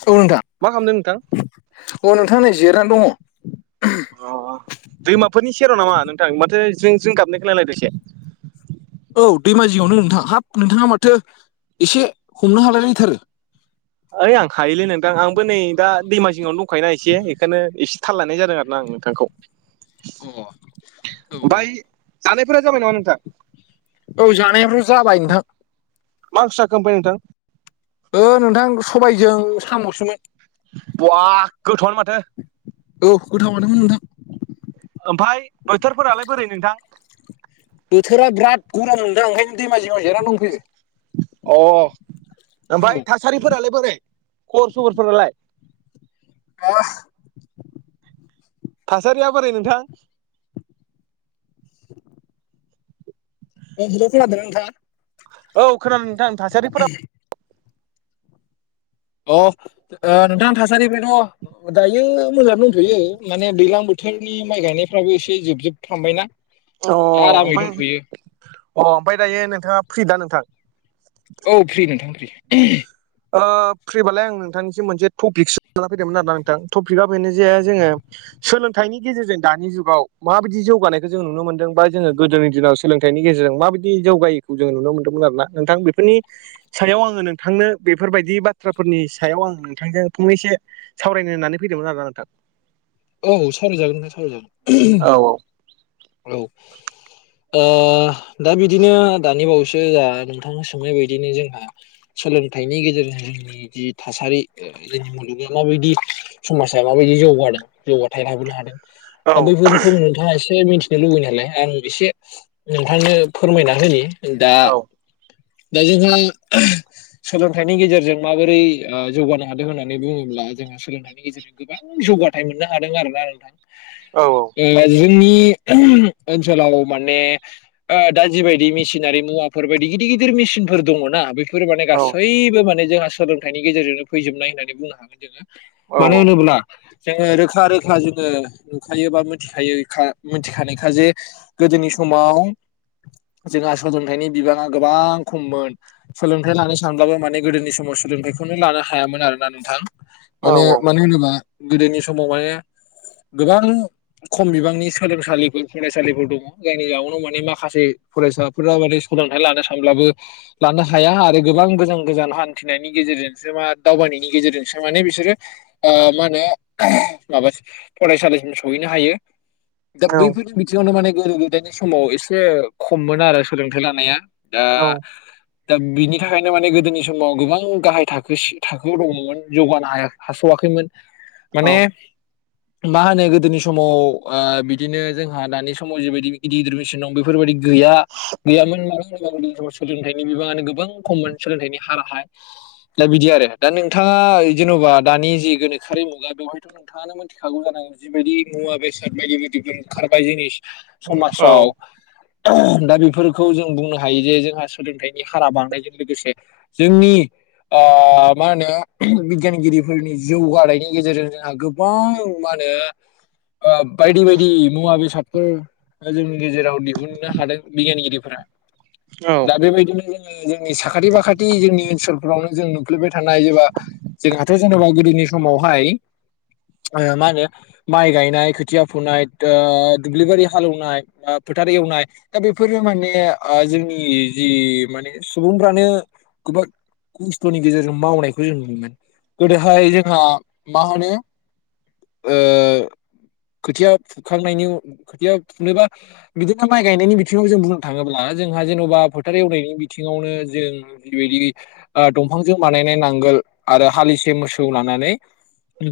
स नोंथां मा खालामदों नोंथां? अ नोंथां नै जिरायनानै दंङ। अ दैमाफोरनि सेराव नामा नोंथां माथो ज्रिं ज्रिं गाबनायखौ नायलायदोससे औ दैमाजियावनो नोंथां हाब नोंथाङा माथो एसे हमनो हालायलायथारो। ओइ आं हायोलै नोंथां आंबो नै दा दैमा जिङावनो दंखायोना एसे बेखायनो एसे थाल लायानाय जादों आरो आं नोंथांखौ अ औ ओमाय जानायफोरा जाबाय नामा नोंथांमोननिफ्राय? औ जानाय ह जाबाय माक्सा कम्पानि नोंथां? ओ नोंथां सबायजों साम'सोमोन। बहाहा गोथावआनो माथो। औव गोथावाआनोमोन नोंथां। ओमफ्राय बोथोरफोरालाय बोरै नोंथां? बोथोरा बिराद गरम मोनदों ओंखायनो दैमा जिंगं आव जिरायना दंहैयो अ ओमफ्राय थासारिफोरालाय बोरै खबर सबरफोरालाय अ थासारिया बोरै नोंथां [inaudible] अ हेलौ खोनादोंना नोंथाङा? औ खोनादों नोंथां थासारिफोरा अ नोंथां थासारिफ्रायथ' दायो मोजां दं नुयो माने दैज्लां बोथोरनि माइ गायनायफ्राबो एसे जोबजोबफ्बायना--' अ ओमफ्राय अ ओमफ्राय दायो नोंथाङा फ्रि दा नोंथां? औ फ्रि नोंथां फ्रि। फिरिबालाय आं नोंथांनिसो मोनसे टपिक सो लाना फैदोंमोन आरो नोंथां टपिकआ बेनो जे जोंङो सोलोंथाइनि गेजेरजों दानि जुगाव माबायदि जौगानायखौ जों नुनो मोनदों बा जोंङो गोदोनि दिनाव सोलोंथाइनि गेजेरजों माबायदि जौगायोखौ जोंङो नुनो मोन्दोंमोन आरोना नोंथां बेफोरनि सायाव आंङो नोंथांनो? बेफोरबायदि बाथ्राफोरनि सायाव आं नोंथां जों फंनैसो सावरायनो होननानै फैदोंमोन आरो ना नोंथां औव सावराय जागोन नोंथां सावराय जागोन। औ औ दा बिदिनो दानि बावैसो सो नोंथांनो सोंनाय बायदिनो जोंहा सोलोंथाइनि गेजेरजों जोंनि जि थासारि जोंनि मुलुगा माबायदि समाजा माबायदि जौगादों जौगाथाय लाबोनो हादों औ दा बैफोर सम नोंथाङा एसे मिथिनो लुबैयो नालाय आं एसे नोंथांनो फोरमायना होनि दा औ दा जोंहा सोलोंथाइनि गेजेरजों माबोरै जौगानो हादों होन्नानै बुङोब्ला? जोंङो सोलोंथाइनि गेजेरजों गोबां जौगाथाय मोननो हादों आरोना नोंथां। औ औ। [unintelligible] ओनसोलाव माने ओ दा जिबायायदि मेसिनारि मुवाफोर बायदि गिदिर गिदिर मेसिनफोर दङना बे बेफोर माने औ गासैबो माने जोंहा सोलोंथाइनि गेजेरजोंनो फैजोबनाय होननानै बुंनो हागोन जोङो। मानो होनोब्ला जोंङो रोखा रोखा जोंङो नुखायो बा मिथिखायों मिथिखानायखा जें गोदोनि समाव जोंहा ससोंथाइनि बिबाङा गोबां खममोन सोलोंथाइ लानो सानब्लाबो माने गोदोनि समाव सोलोंथाइखौनो लानो हायामोन। आरो ना नोंथां। औ माने मानो होनोबा गोदोनि समाव माने गोबां खम बिबांनि सोलोंसालिफोर फरायसालिफोर दंङ जायनि जाउनाव माने माखासे फरायसाफोरा माने सोलोंथाइ लानो सानब्लाबो लानो हाया आरो गोबां गोजान गोजान हान्थिनायनि गेजेरजोंसो मा दावबायनायनि गेजेरजोंसो माने बिसोरो ओ मा होनो माबा फरायसालिसिम सहैनो हायो। दा औ बैफोरनि बियावनो माने गोदो गोदायनि समाव एसे खममोन आरो सोलोंथाइ लानाया दा औ दा बिनि थाखायनो माने गोदोनि समाव गोबां गाहाय थाखोसि थाखोआव दङमोन जौगानो हाया हास'वाखैमोन औ माने मा होनो गोदोनि समाव ओ बिदिनो जोंहा दानि समाव जिबायदि गिदिर गिदिर मेसिन दं बे बेफोर बायदि गैया गैयामोन [unintelligible] [unintelligible] समाव सोलोंथाइनि बिबांङानो गोबां खममोन सोलोंथाइनि हाराहाय दा बिदि आरो। दा नोंथांङा जेनबा दानि जि गोनोखोयारि मुगा [unintelligible] नोंथांङानो मिथिखागौ जानांगोन जिबायदि मुवा बेसाद बायदि बायदि ओंखारबाय जिनिस समाजाव [unintelligible] दा बेफोरखौ जों बुंनो हायो जे जोंहा सोलोंथाइनि हारा बांनायजों लोगोसे जोंनि ओ मा होनो बिगियान गिरिफोरनि जौगानायनि गेजेरजों जोंहा गोबां मा होनो ओ बायदि बायदि मुवा बेसाद फोर जोंनि गेजेराव दिहुननो हादों बिगियानगिरिफोरा। दा बेबायदिनो जों जोंनि साखाथि बाखाथि जोंनि ओनसोलफोरावनो जों बेफोरबो थानो हायोबा जोंहाथ' जेनोबा गोदोनि समावहाय ओ मा होनो माइ गायनाय खोथिया फुनाय [unintelligible] दुब्लिबारि हालेवनाय ओ फोथार एवनाय दा बेफोरो माने ओ जोंनि जि माने सुबुंफ्रानो गोबां खस्थनि गेजेरजों मावनायखौ जों नुनो मोनो। गोदोहाय जोंहा मा होनो ओ खोथिया फुखांनायनि उ खोथिया फुनोबा बिदिखा माइ गायनायनि बिथिंङाव जों बुंनो थांङोब्ला जोंहा जेनबा फोथार एवनायनि बिथिंङावनो जों बेबायदि ओ दंफांजों बानायनाय नांगोल आरो हालिसे मोसौ लानानै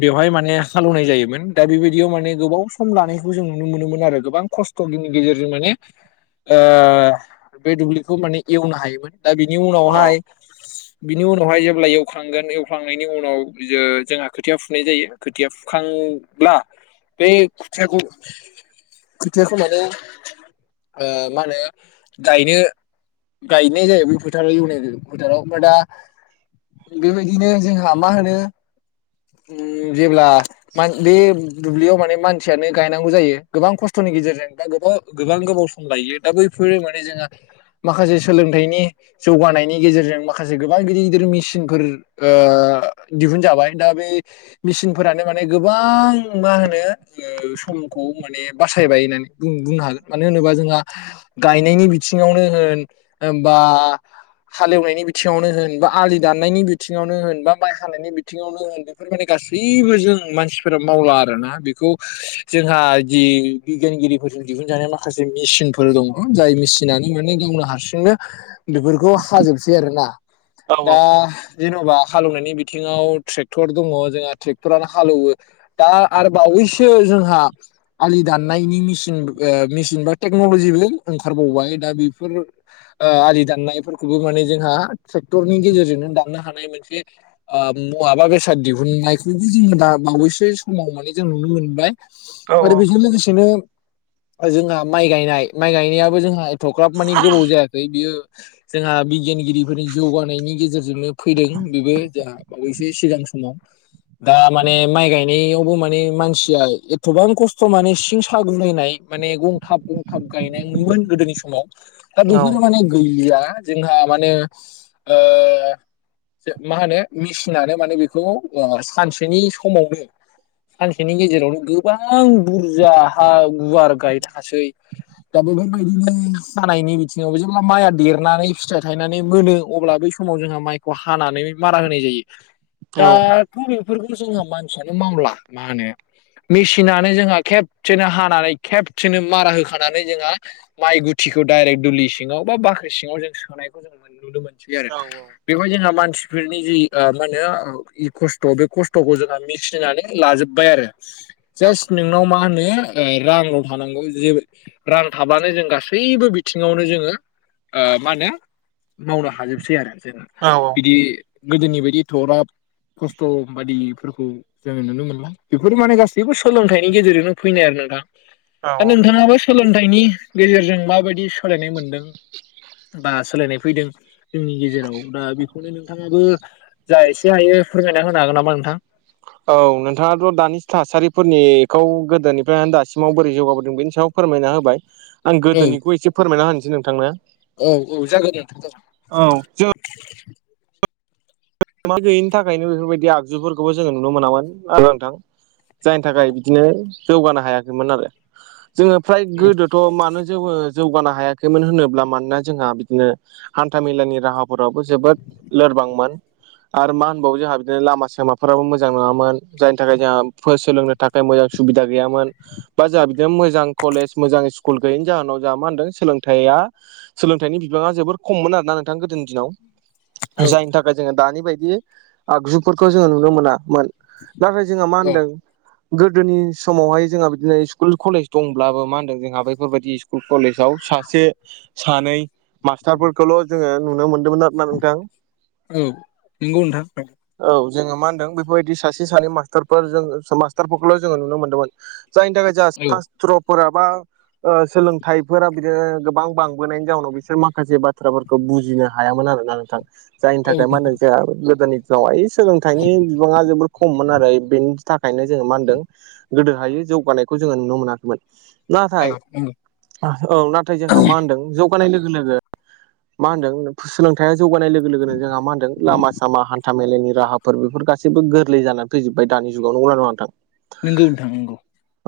बेवहाय माने हालेवनाय जायोमोन दा बेबायदियाव माने गोबाव सम लानायखौ जों नुनो मोनोमोन आरो गोबां खस्थ [unintelligible] गेजेरजों माने ओ बे दुब्लिखौ माने एवनो हायोमोन। दा बिनि उनावहाय बिनि उनावहाय जेब्ला एवख्लांगोन एवख्लांनायनि उनाव जो जोंहा खोथिया फुनाय जायो खोथिया फुखांब्ला बे खोथियाखौ खोथियाखौ माने ओ मा होनो गायनो गायनाय जायो बे फोथार एवनायजों। फोथाराव ओमफ्राय दा बेबायदिनो जोंहा मा होनो उम जेब्ला [unintelligible] दुब्लियाव माने मानसियानो गायनांगौ जायो गोबां खस्थनि गेजेरजों बा गोबाव गोबां गोबाव सम लायो दा बैफोरो माने जोंहा माखासे सोलोंथाइनि जौगानायनि गेजेरजों माखासे गोबां गिदिर गिदिर मेसिनफोर ओ दिहुनजाबाय। दा बे मेसिनफोरानो माने गोबां मा होनो ओ समखौ माने बासायबाय होननानै बुं बुंनो हागोन मानो होनोबा जोंहा गायनायनि बिथिंङावनो होन बा हालेवनायनि बिथिंङावनो होन बा आलि दाननायनि बिथिंङावनो होन बा माइ हानायनि बिथिंङावनो होन बेफोर माने गासैबो जों मानसिफोरा मावला आरोना बेखौ जोंहा जि बिगियान गिरिफोरजों दिहुनजानाय माखासे मेसिनफोर दंङ जाय मेसिनानो माने गावनो हारसिंनो बेफोरखौ हाजोबसै आरोना दा जेनबा हालेवनायनि बिथिंङाव ट्रेक्टर दङ जोंहा ट्रेक्टरानो हालेवो दा आरो बावैसो जोंहा आलि दाननायनि मेसिन मेसिन बा टेक्नलजिबो ओंखारबावबाय दा बेफोर ओ आलि दाननायफोरखौबो माने जोंहा ट्रेक्टरनि गेजेरजोंनो दाननो हानाय मोनसे ओ मुवा‌ बा बेसाद दिहुननायखौबो जोंङो दा बावैसो समाव माने जों नुनो मोनबाय। आरो बिजों लोगोसेनो जोंहा माइ गायनाय माइ गायनायाबो जोंहा एथगाब मानि गोबाव जायाखै बियो जोंहा बिगियानगिरिफोरनि जौगानायनि गेजेरजोंनो फैदों बेबो जोंहा बावैसो सिगां समाव दा माने माइ गायनायावबो माने मानसिया एथबां खस्थ माने सिं सागुलायनाय माने गंथाब गंथाब गायनायमोन गोदोनि समाव दा बेफोराव माने गैलिया। जोंहा माने ओ मा होनो? मेसिनानो माने बेखौ सानसेनि समावनो सानसेनि गेजेरावनो गोबां बुरजा हा गुवार गायनो हासै। दा बेफोरबायदिनो जानायनि बिथिङावबो जेब्ला माइया देरनानै फिथाइ थायनानै मोनो अब्लाबो समाव जोंहा माइखौ हानानै मारा होनाय जायो दा थ बेफोरखौ जोंहा मानसियानो मावला मा होनो मेसिनानो जोंहा खेबसेनो हानानै खेबसेनो मारा होखानानै जोंहा माइ गुथिखौ डाइरेक्ट दुलि सिङाव बा बाख्रि सिङाव जों सोनायखौ जों मोन नुदोंमोन। थिबाय आरो औ बेखौ जोंना मानसि बेफोरनि जि ओ मा होनो खस्थ' बे खस्थ'खौ जोंहा मिसिनानै लाजोब्बाय आरो जास्ट नोंनाव मा होनो ओ रांल' थानांगौ जेबो रां थाब्लानो जों गासैबो बिथिङावनो जोङो मा होनो मावनो हाजोबसै आरो जोङो। औ औ गोदोनि बायदि थराब खस्थ' बादिफोरखौ जोङो नुनो मोनला बेफोर माने गासैबो सोलोंथाइनि गेजेरजोंनो फैनाय आरो नोंथाङा औ दा नोंथाङाबो सोलोंथाइनि गेजेरजों माबायदि सोलायनाय मोनदों? बा सोलायनाय फैदों जोंनि गेजेराव दा बेखौनो नों थांबो जा एसे हायो फोरमायना होनो हागोन नामा नोंथां? औ नोंथाङाथ' दानि थासारिफोरनिखौ गोदोनिफ्राय दासिमाव बोरै जौगाबोदों बेनि सायाव फोरमायना होबाय आं औ गोदोनिखौ एसे फोरमायना होनोसै नोंथांनो। औ औ जागोन दे नोंथां जागोन। औ जोङो [unintelligible] गैयिनि थाखायनो बेफोरबायदि आगजुफोरखौबो जोङो नुनो मोनामोन आरो नोंथां जायनि थाखाय बिदिनो जौगानो हायाखैमोन आरो जोङो फ्राय औ गोदोद थ' मानो जौ जौगानो हायाखैमोन होनोब्ला मानोना जोंहा बिदिनो हान्थामेलानि राहाफोराबो जोबोद लोरबांमोन। आरो मा होनबावो जोंहा बिदिनो लामा सामाफोराबो मोजां नङामोन जायनि थाखाय जोंहा सोलोंनो थाखाय मोजां सुबिदा गैयामोन बा जोंहा बिदिनो मोजां कलेज मोजां स्कुल गैयैनि जाहोनाव जोंहा मा होनदों सोलोंथाइआ सोलोंथाइनि बिबाङा जोबोर खममोन आरो ना नोंथां गोदोनि दिनाव। औ जायनि थाखाय जोङो दानि बायदि आगजुफोरखौ जोङो नुनो मोनामोन। नाथाय जोंहा मा औ औ होनदों? गोदोनि समावहाय जोंहा बिदिनो स्कुल कलेज दंब्लाबो मा होनदों जोंहा बेैफोरबायदि [unintelligible] कलेजाव सासे सानै मास्टारफोरखौल' जोङो नुनो मोनदोंमोन आरो ना नोंथां? औ नंगौ नोंथां। औ जोङो मा होनदों बेफोरबायदि सासे सानै मास्टारफोर मास्टारफोरखौल' जोङो नुनो मोन्दोंमोन जायनि थाखाय जों औ सास्त्रफोरा बा ओ सोलोंथाइफोरा बिदिनो गोबां बांबोनायनि जाउनाव बिसोर माखासे बाथ्राफोरखौ बुजिनो हायामोन आरोना नोंथां जाय औ मा नंगौ होनो जोंहा गोदोनि दिनाव ओइ सोलोंथाइनि बिबाङा जोबोर खममोन आरो बे थाखायनो जोङो मा होनदों गोदोहाय जौगानायखौ जोङो नुनो मोनाखैमोन। औ नाथाय नंगौ औ नाथाय जोंहा मा होनदों जौ जानाय लोगो लोगो मा होनदों सोलोंथाया जौगानाय लोगो लोगोनो जोंहा मा होनदों लामा सामा हान्था मेलायनि राहा फोर बेफोर गासैबो गोरलै जानानै फैजोब्बाय दानि जुगाव नंगौ ना नङा नोंथां? नंगौ नोंथां नंगौ।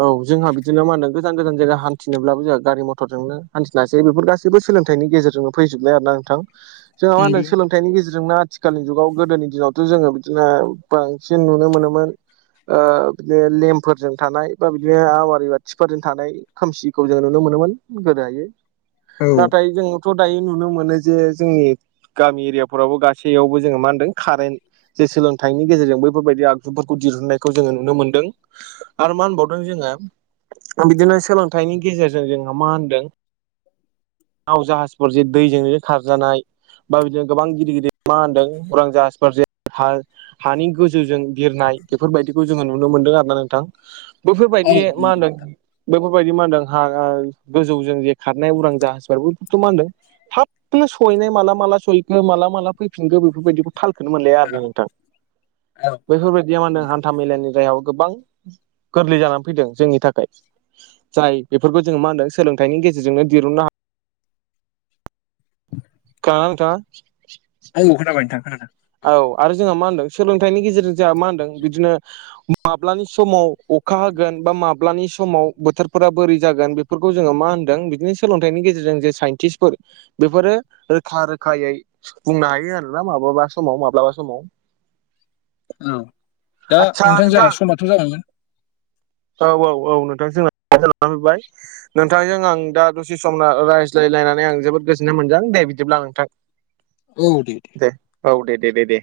औ जोंहा बिदिनो मा होनदों गोजान गोजान जायगा हान्थिनोब्लाबो जोंहा गारि मथरजोंनो हान्थि नासै बेफोर गासैबो सोलोंथाइनि गेजेरजोंनो फैजोबनाय आर ना नोंथां जोंहा मा होनो नंगौ सोलों हेथाइनि गेजेरजोंनो आथिखालनि जुगाव गोदोनि दिनावथ' जोङो बिदिनो बांसिन नुनो मोनोमोन। ओ बिदिनो लेमफोरजों थानाय बा बिदिनो आवारि बाथिफोरजों थानाय खोमसिखौ जोङो नुनो मोनोमोन गोदोहायो औ नाथाय जोंथ' दायो नुनो मोनो जे जोंनि गामि एरिया फोरावबो गासैयावबो जोङो मा होनदों कारेन्ट जे सोलोंथाइनि गेजेरजों बैफोरबायदि आगजुफोरखौ दिहुननायखौ जोङो नुनो मोन्दों। आरो मा होनबावदों जोंङो बिदिनो सोलोंथाइनि गेजेरजों जोंहा मा होनदों नाव जाहाजफोर जे दैजोंनो खारजानाय बा बिदि गोबां गिदिर गिदिर मा होनदों अरां जाहाजफोर जे हा हानि गोजौजों बिरनाय बेफोरबायदिखौ जोंङो नुनो मोनदों आरो ना नोंथां औ बेफोरबायदि नंगौ मा होनदों नोंथां बेफोरबायदि मा होनदों हा गोजौजों जे खारनाय अरां जाहाज बेफोरखौ मा होनदों थाबनो सहैनाय माला माला सहैखो माला माला फैफिनखो बेफोरबायदिखौ थालखौनो मोनलाया आरोना औ नोंथां औ औ बैफोरबायदिया मा नंगौ होनदों नोंथां हान्था मेलानि जायाव गोबां गोरलै जानानै फैदों जोंनि थाखाय जाय बेफोरखौ जों मा होनदों सोलोंथाइनि गेजेरजोंनो दिरुननो हायो। [inaudible] [unintelligible] औ खोनाबाय नोंथां खोनादों औ आरो जोंहा मा होनदों सोलोंथाइनि गेजेरजों जोंहा मा होनदों बिदिनो माब्लानि समाव अखा होगोन बा माब्लानि समाव बोथोरफोरा बोरै जागोन बे फोरखौ जोङो मा होनदों बिदिनो सोलोंथाइनि गेजेरजों जे साइन्टिस्टफोर बेफोरो रोखा रोखायै बुंनो हायो आरोना माब्लाबा समाव माब्लाबा समाव औ दा आदसा नोंथां जोंहा समाथ' जाबायमोन औ-औ-औ नोंथां जोंना समाबो सफैबाय नोंथांजों आं दा दसे सम रायज्लायलायनानै आं जोबोद गोजोननाय मोनदों दे बिदिब्ला नोंथां [inaudible] औ दे दे औ दे दे दे दे